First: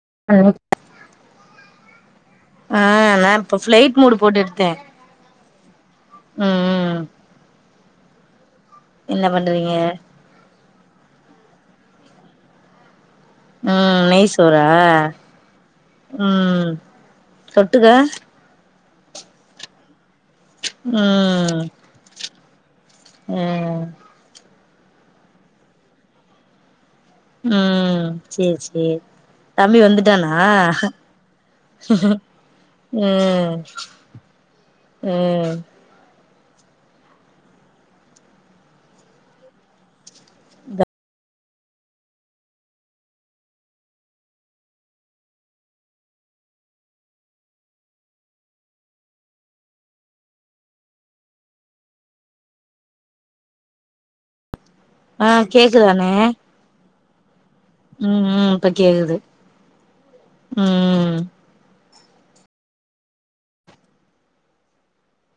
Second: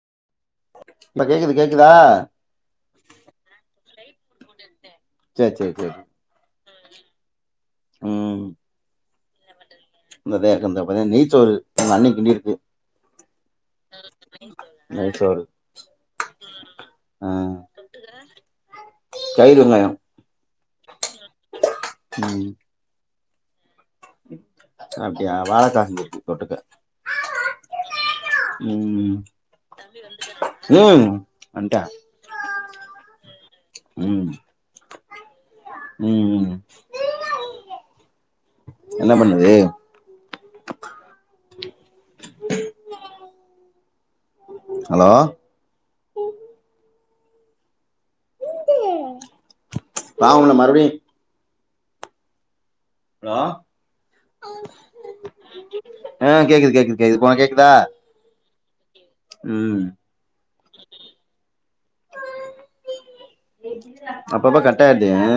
[unintelligible] இப்ப கேக்குது கேக்குதா அ நா இப்போ ஃப்ளைட் மூடு போட்டெத்தே சர் சர் சரி உம் என்ன பண்றீங்க இப்பதா நெய் சோறு எங்க அண்ணி கிண்டி இருக்கு ம் நெய்சூரா நெய்ச்சோறு ம் தொட்டுக்க தயிருவெங்காயோ ம் ம் ம் அப்டியா வாழக்கா செஞ்சிருக்கு தொட்டுக்க உம் செரி செரி ம் தம்பி வந்துட்டானா ம் வன்ட்டா உம் ம் உம் ம் என்ன பண்ணுது ஹலோ நா உன்ன மறுப்டியு ஹலோ அ கேக்குதாணே ஆ [unintelligible] ம் ம் இப்ப கேக்குது ம் ம் அப்பப்ப கட்டாய்ர்து எ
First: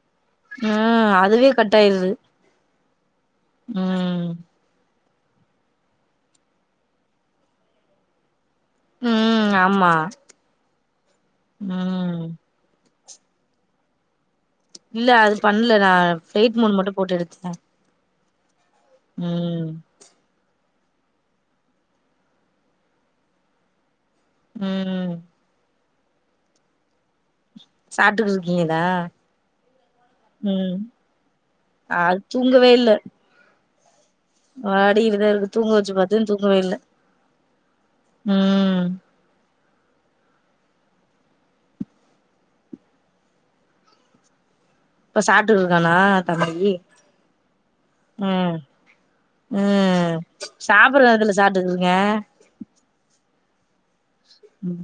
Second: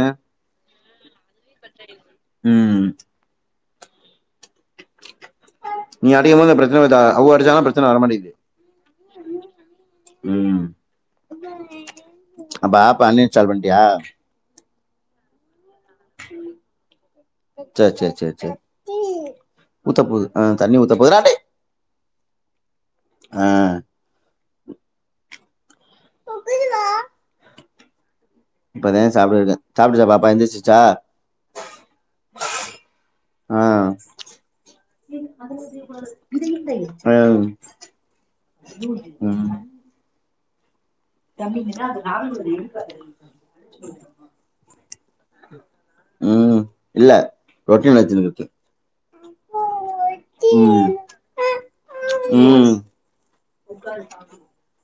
உம் அ துவே கட்டாயிருது ம் உம் நீ அடிக்குமோது ப்ரச்சன வர்தா அவுங்க அடிச்சாங்க ப்ரச்சன வர மாட்டேங்குது உம் ஆமா ம் உம் இப்ப அன் இன்ஸ்டால் பண்டியா இல்ல அது ப இல்ல நா ஃப்லைட் மூட் மட்டு போட்டு எடுத்துட்டே சேரி சேரி சேரி சேரி உத்த போது அ தண்ணி ஊத்த போதுடா டேய் ஆ ம் சாப்ட்டுக்குது இப்பதே சாப்டுட்ருக்கே சாப்டுச்சா பாப்பா ம் எந்திரிச்சிச்சா அது ஆ ஆடி இதுல இருந்து தூங்க வச்சி பாத்தே தூங்கவே இல்ல ம் உம் தம்பிங்கன்னா அது நாளு இவர எழுப்பாது இப்ப சாப்ட்டு இருக்கானா தம்பி இல்ல ரொட்டின் வச்சுன்னு இருக்கு ம் ம் ம் சாப்பிட்ற நேரத்துல சாப்ட்டுக்கிட்டுருக்கான் உக்காரு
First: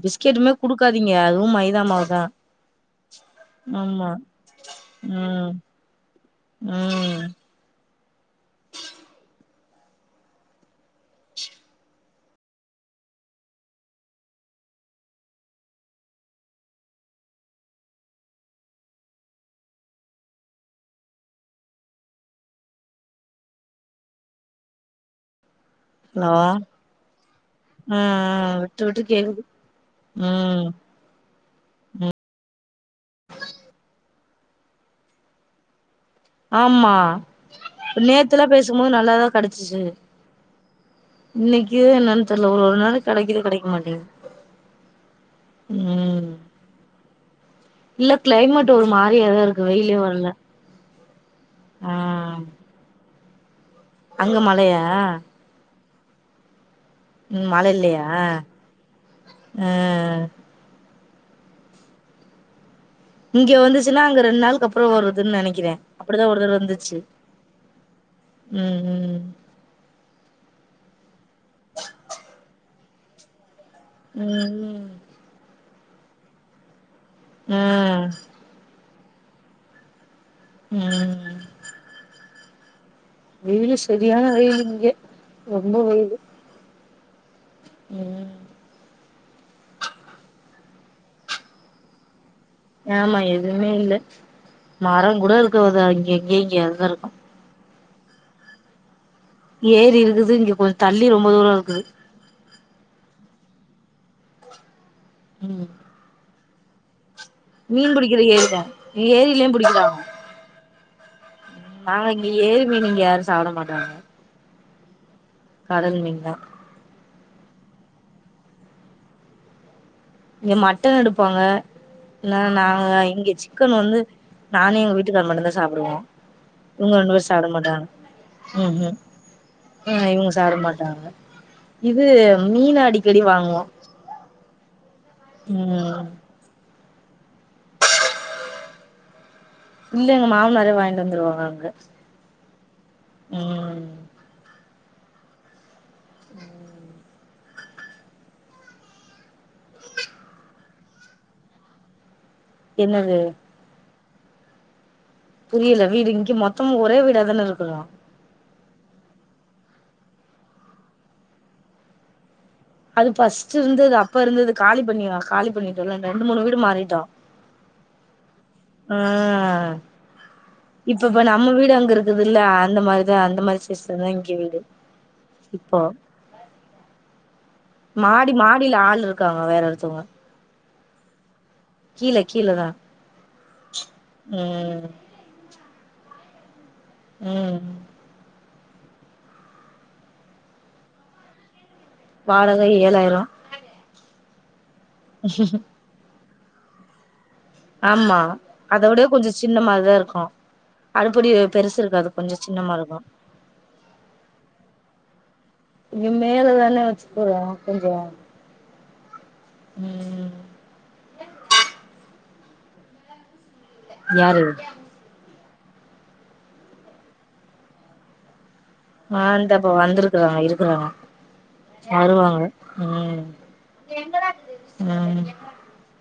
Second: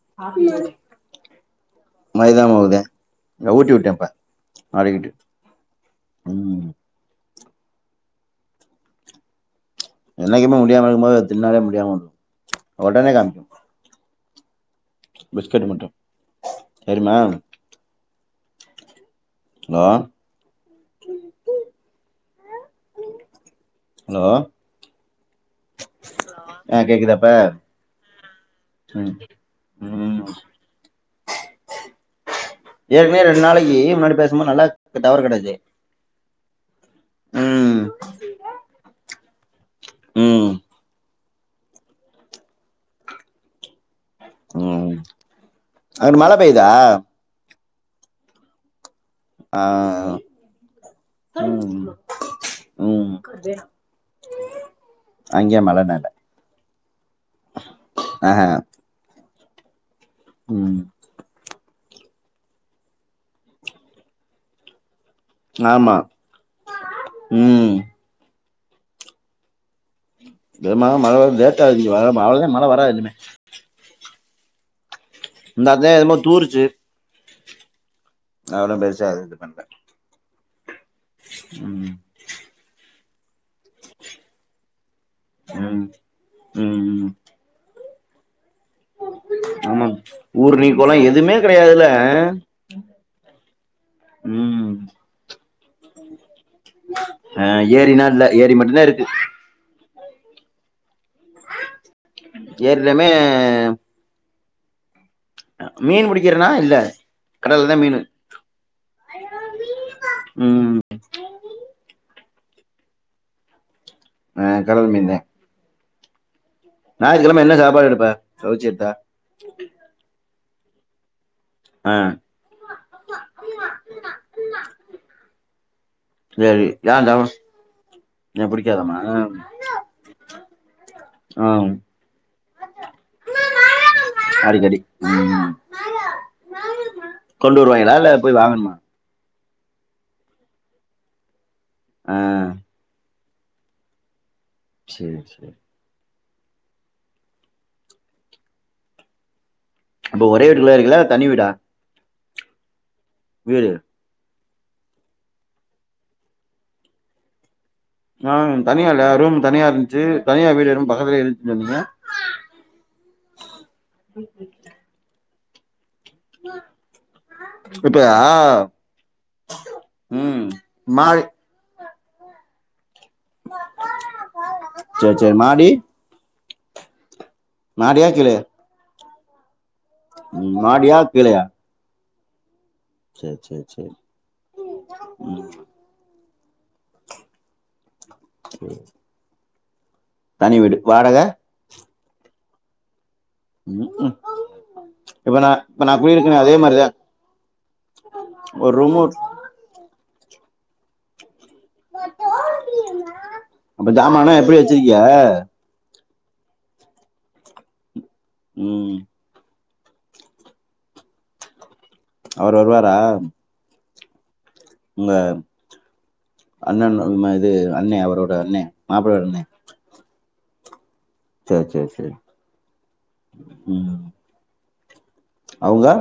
பிஸ்கெட்டுமே குடுக்காதீங்க அதுவு மை மைதா மாவுதா மைதா மாவுதே நா ஊட்டி விட்டே இப்ப ஆம்மா ஆடிக்கிட்டு உம் ம் உம் என்னைக்குமே முடியாம இருக்கும்போது அது திண்ணாளே முடியாம ஒடனே காமிக்கு பிஸ்கட் மட்டு தெரிமா ஹலோ ஹலோ ஹலோ ஆ கேக்குதா இப்ப ம் ம் விட்டு விட்டு ம் கேக்குது ம் ஏற்கனவே ரெண்டு நாளைக்கி முன்னாடி பேச ரொம்ப நல்லாக் இங்க டவர் கெடைச்சி ஆமா நேத்துல்லா பேசும்போது நல்லாதா கெடச்சிச்சி ம் இன்னக்கி ஜியோ என்னன்னு தெர்ல ஒரு ஒரு நாளைக்கு கெடைக்குது கெடைக்க மாட்டிங்குது ம் அங்க ம் மழ பெய்தா இல்ல க்ளைமேட் ஒரு மாரி கூலிங்காதா இருக்கு வெயிலு வர்ல உம் வெ அங்க மழையா நல்ல ம் மழ இல்லயா ஆஹ ம் ம் இங்க வந்துச்சுன்னா அங்க ரெண்டு நாள்க்கு அப்பறொ வரும் துன்னு நெனைக்கிறே ஆமா அப்டிதா ஒரு தரவ வந்துச்சு ம் உம் உம் விதமா மழை வராது வ அவ மழை வராது இனிமே உஹம் இந்த அதான் எம தூருச்சு உம் அவளும் பெருசாது இது பண்ணல உம் வெயில்லு செரியான வெயில் இங்க ரொம்ப ம் வெயில்லு ம் உம் ஆமா ஊர் நீக்கலம் எதுவுமே கிடையாதுல ஆமா எதுவுமே இல்ல ம் மரம் கூட இருக்கு தாே தா இங்க இங்க இங்கய அதுதான் இருக்கும் ஆ ஏரினா இல்ல ஏரி மட்டும்தான் இருக்கு ஏரி இருக்குது இங்க கொஞ்ச தள்ளி ரொம்ப தூரம் இருக்குது ஏர்லாமே ம் மீன் பிடிக்க க்கிறனா இல்ல கடல்ல தா மீன் மீனு பிடிக்கிற ஏரிதான் ஏரியிலும் பிடிக்கிறாங்க ம் ஆனா இங்க ஏரிமீன் நீங்க யாரும் சாப்பிட மாட்டாங்க கடல் மீந்தே கடல் மீன் தான் ஞாயிற்றுக்கிழமை என்ன சாப்பாடு எடுப்ப கவுச்சி எடுத்தா நீங்க மட்டன் எடுப் பாங்க ஆ என்ன நாங்க இங்க சிக்கன் வந்து நானே எங்க வீட்டுக்கார் மட்டும்தான் சாப்பிடுவோம் சரி யாண்டாவ உம் உம் ஆஹ் இவுங்க சாப்பிட மாட்டாங்க ஆ இது மீன் அடிக்கடி வாங்குவோம் அடிக்கடி உம் கொண்டுருவாயங்களா இல்ல போய் வாங்கணுமா இல்ல எங்க மாமனார் தான் வாங்கிட்டு வந்துருவாங்க அங்க ஆ உம் செரி செரி உம் அப்ப ஒரே வீட்டுக்குள்ள இருக்குல்ல தனி வீடா என்னது வீடு புரியல வீடு இங்கி மொத்தமா ஒரே வீடாதான இருக்குறோ ஆஹ் தனியா இல்லையா ரூம் தனியா இருந்ச்சு தனியா வீடு எதும் பக்கத்லயே இருந்ச்சுன் சொன்னிங்க அது ஃபஸ்ட் இருந்தது அப்ப இருந்தது காலி பண்ணிரா காலி பண்ணி சொல்லன் ரெண்டு மூணு வீடு மாறிட்டோ இப்போ ஆஹ் ம் இப்பப்ப மாடி நம்ம வீடு அங்க இருக்குதுல்ல அந்த மாதிரி அந்த மாரி சிஸ்டந்தா இங்க வீடு சரி சரி மாடி இப்பொ மாடியா மாடி கீழே மாடில ஆள்ருக் க்காங்க வேற சும்மா ம், மாடியா கீழயா கீழ கீழதா சேர் சேர் சேர் ம் உம் உம் சேரி தனி வீடு வாடக வாடக ஏழாயிரோ ம்கூ இப்ப நா இப்ப நா குடியிரு க்னே அதே மாரிதா ஆமா அத விட கொஞ்சொ சின்ன மாரிதா இருக்கூ அடுப்படி பெருசு இருக்காது கொஞ்சோ சின்னமா இருக்கு அப்ப ஜாமான்ன எப்டி வச்சிருக்கிய இங்க மேலதானே வச்சிக்குறோ கொஞ்சொ உம் உம் அவரு வருவாரா யாரு உங்க அண்ணன் ன்ம இது அண்ணெ அவரோட அண்ணெ ஆஹ் இந்தப்ப வந்துருக் இருக்றாங்க இருக்குறாங்க சேரி சேரி சேரி வருவாங்க உம் ம் அவுங்க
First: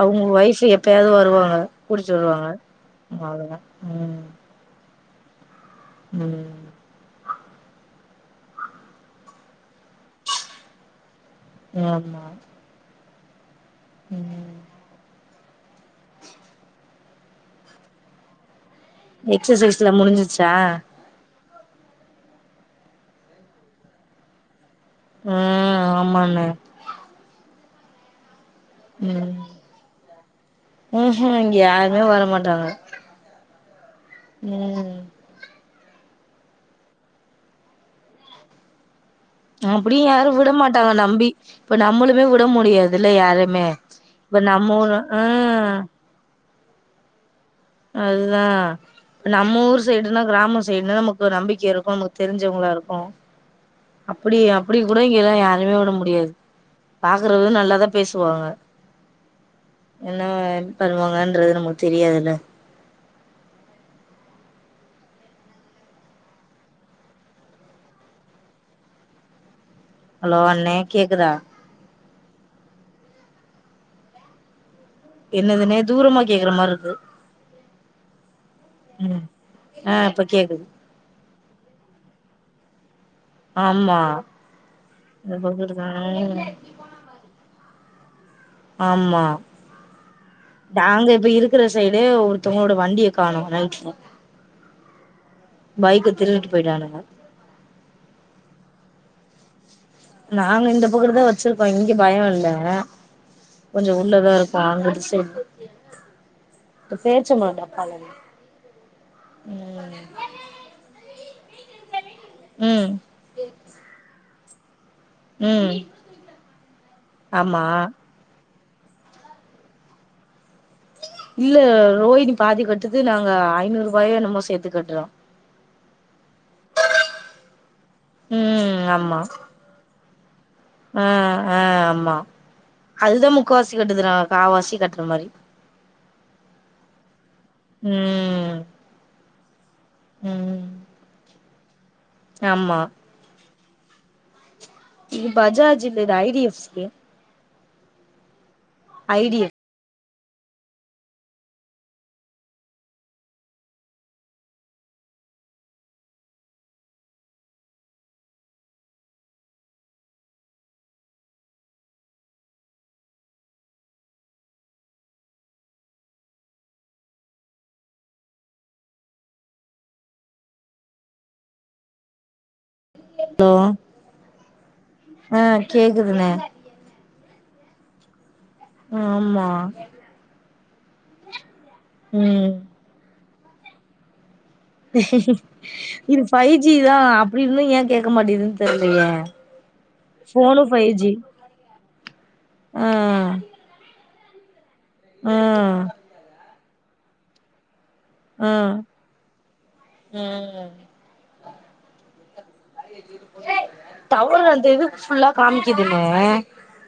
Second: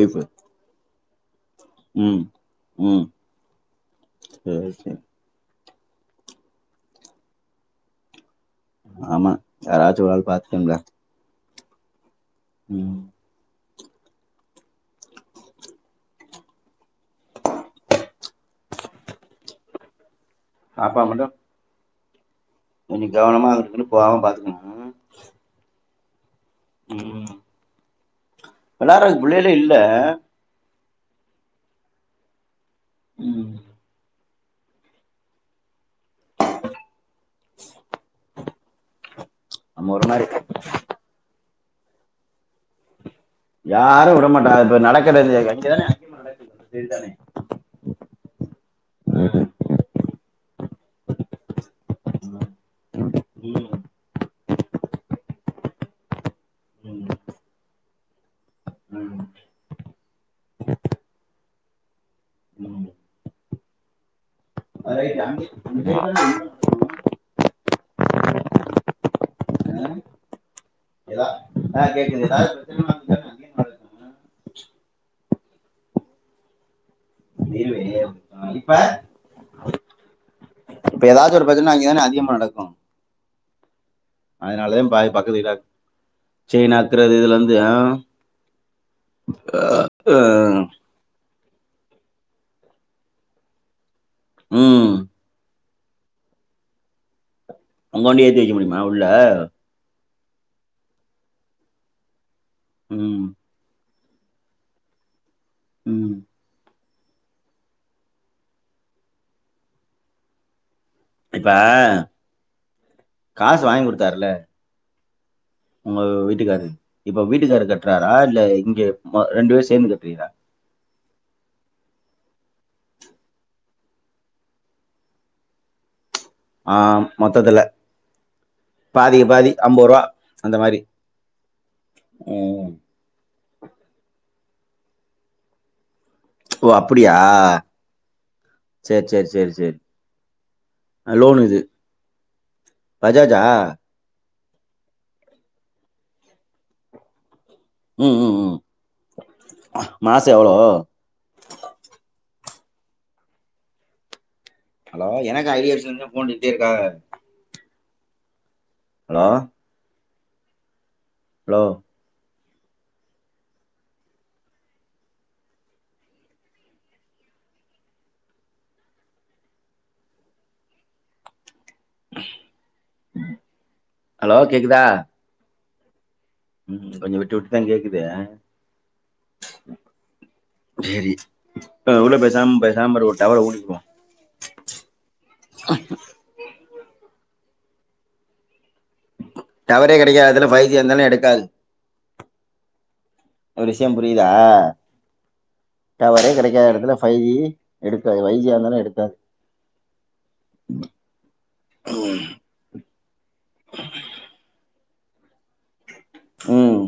அவுங்க ஒய்ஃபு எப் பயாது வருவாங்க கூட்டிட்டு ம் வருவாங்க ம் அவ்ளோதா சேரி சேரி ம் ஆமா யாராச்சும் ஒருஆள் பாத்துக்கோங்க [inaudible] உம் ம் எக்சசைஸ்லாம் முடிஞ்சு ஆமா மேடம் கொஞ்சம் கவனமா அங்கிட்டு இங்கிட்டு போகாம பாத்துக்கணும் அஹ் ஆமாண்ண ம் ம் வெளாற்றக்கு பிள்ளேல இல்ல ம் ஹும் இங்க யாருமே வர மாட்டாங்க உம் ம் [inaudible] நம்ம ஒரு அப்டியும் மாரி யாரும் விட மாட்டாங்க நம்பி இப்ப நம்மளுமே வுட முடியாது யாரும் விடமாட்டாங்க இப்ப நடக்குறது ம் [inaudible] செரி தானே அதுதா நம்ம ஊர் சைடுனா கிராம சைடுனா நமக்கு நம்பிக்கை இருக்கும் நமக்கு தெரிஞ்சவங்களா இருக்கும் அப்டி அப்டி கூட இங்கல்லாம் யாரு மே வுட முடியாது ம் பாக்குறது நல்லாதா பேசுவாங்க ம் என்ன பனுவாங்கன்றது நம்மளுக் தெரியாதுல்ல ம் அதயும் தாண்டி [inaudible] ஆ, ஹலோ அண்ணே ஏதா கேக்குதா [inaudible] என்னதுனே தூரமா கேக்குற மாரி இருக்கு [inaudible] இப்ப ம் ஆ இப்ப கேக்குது இப்ப ஏதாச்சும் ஒருப் பிரச்னைனா அங்க தானே அதிகமா நடக்கும் ஆமா அதனாலயும் பாதி பக்கத்து வீடாருக் செய்ன அக்குறது இதுல இருந்து ஆஹ் [inaudible] ஆமா நாங்க இப்ப இருக் இருக்கிற சைடு ஒருத்தவங்களோட வண்டிய காணோ நைட்ல ம் பைக் திருடிட்டு போயிட்டானுங்க உங்க வண்டிய ஏத்தி வெக்க முடியுமா உள்ள நாங்க இந்த பக்கத்து தா வச்சிருக்கோம் இங்க பயம் இல்ல ம் கொஞ்சோ உள்ளதா இருக்கா அங்குட்டு சைடு ம் பேரிச்சம்பழோ டப்பாலங்க இப்ப காசு வாங்கி குடுத்தாருல ம் உங்க வீட்டுக்காரு இப்ப ஆமா வீட்டுக்காரு கட்டுறாரா இல்ல ரெண்டு பேரு சேந்து கட்டுறீங்களா இல்ல ரோஹினி பாதி கட்டுது நாங்க ஐநூறு ரூபாயோ என்னமோ சேத்து கட்றோ ஆ மொத்தத்துல ம் ஆமா பாதிக்கு பாதி அம்பதுருபா ஆ ஆ ஆமா ம். அதுதா முக்கவாசி கட்டுதுநா காவாசி கட்டுற மாரி ஓ அப்பிடியா ம் சேரி சேரி சேரி சேரி ம் அ லோன் இது ஆமா பஜாஜா இது பஜாஜ் இல்ல இது ஐ டி எஃப் சி ம் ம் ம் ஐ டி யல் மாசோ எவ்ளோ ஹலோ எனக்கு ஐ டி எஃப் சி ல இருந்து ஃபோண்டுட்டே இருக்காங்க ஹாலோ ஹலோ [inaudible] ஹலோ ஹலோ கேக்குதா ஆ கேக்குதுன ம் கொஞ்சோ விட்டு விட்டுதா கேக்குது ஆமா சரி ம் [unintelligible] தவள [unintelligible] இது ஃபை ஃபை ஜிதா அப்டி இருந்து ஏன் கேட்க மாட்டேங்குது டவரே கெடைக்காது அதுல பஃபைவ் ஜி இருந்தாலோ எடுக்காது உஹ் ஒரு விஷயம் புரியுதா டவரே கிடைக்காத இடத் துல ஃபைவ் ஜி எடுக்காது ஆ வைஜியா இருந்தாலும் எக்காது ம் டவர் வந்து இது ஃபுல்லா காமிக்கி னூ ம்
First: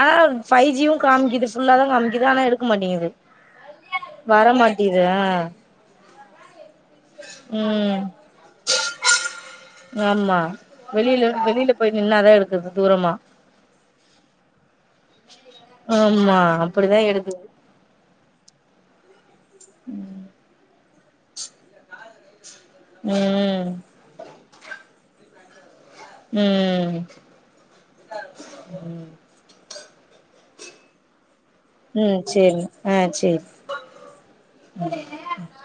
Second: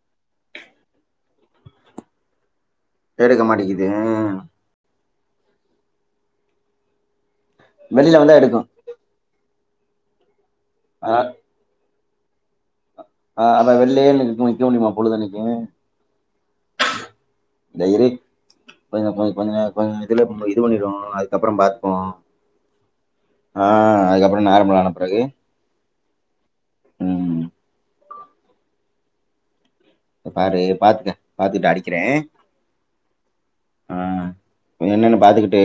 ஆனா ஃபைவ் ஜியும் காமிக்குது ஃபுல்லாதான் காமிக்குது ஆனா எடு எடுக்க மாட்டிக்குது ஆஹ் வெளியில வந்தா எடுக்கும் ஆமா வெளியில வெளியில போய் நின்னாதான் எடுக்குது தூரமா ஆஹ் அத வெளிலேயே நிக்க முடியுமா பொழுதனக் ஆமா அப்படிதான் எடுக்குது போய ந போ கொஞ்சம் கொஞ்சம் இததுல இது பண்ணிருவானுவோ அதுக்கப்புறம் பார்ப்போம் ம் ஆஹ் அதுக்கப்பறம் நார்மலன பிறகு உம் ம் உம் பாரு பாத்துக்க பாத்துக்கட்டு அடிக்கிறேன் ம் சேரிங்க ஆ சேரி ஆஹ் என்னன்ன பாத்துக்கிட்டு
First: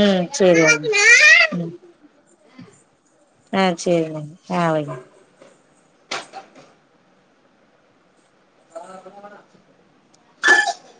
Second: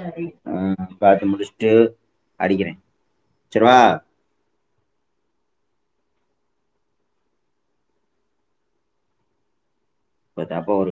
ம் சேரி ஆஹ் வைங்க பாத்து முடிச்சுட்டு அடிக்கிறே ஆஹ் சரிவா செரினே ஆஹ் வை பதாப்போ ஒரு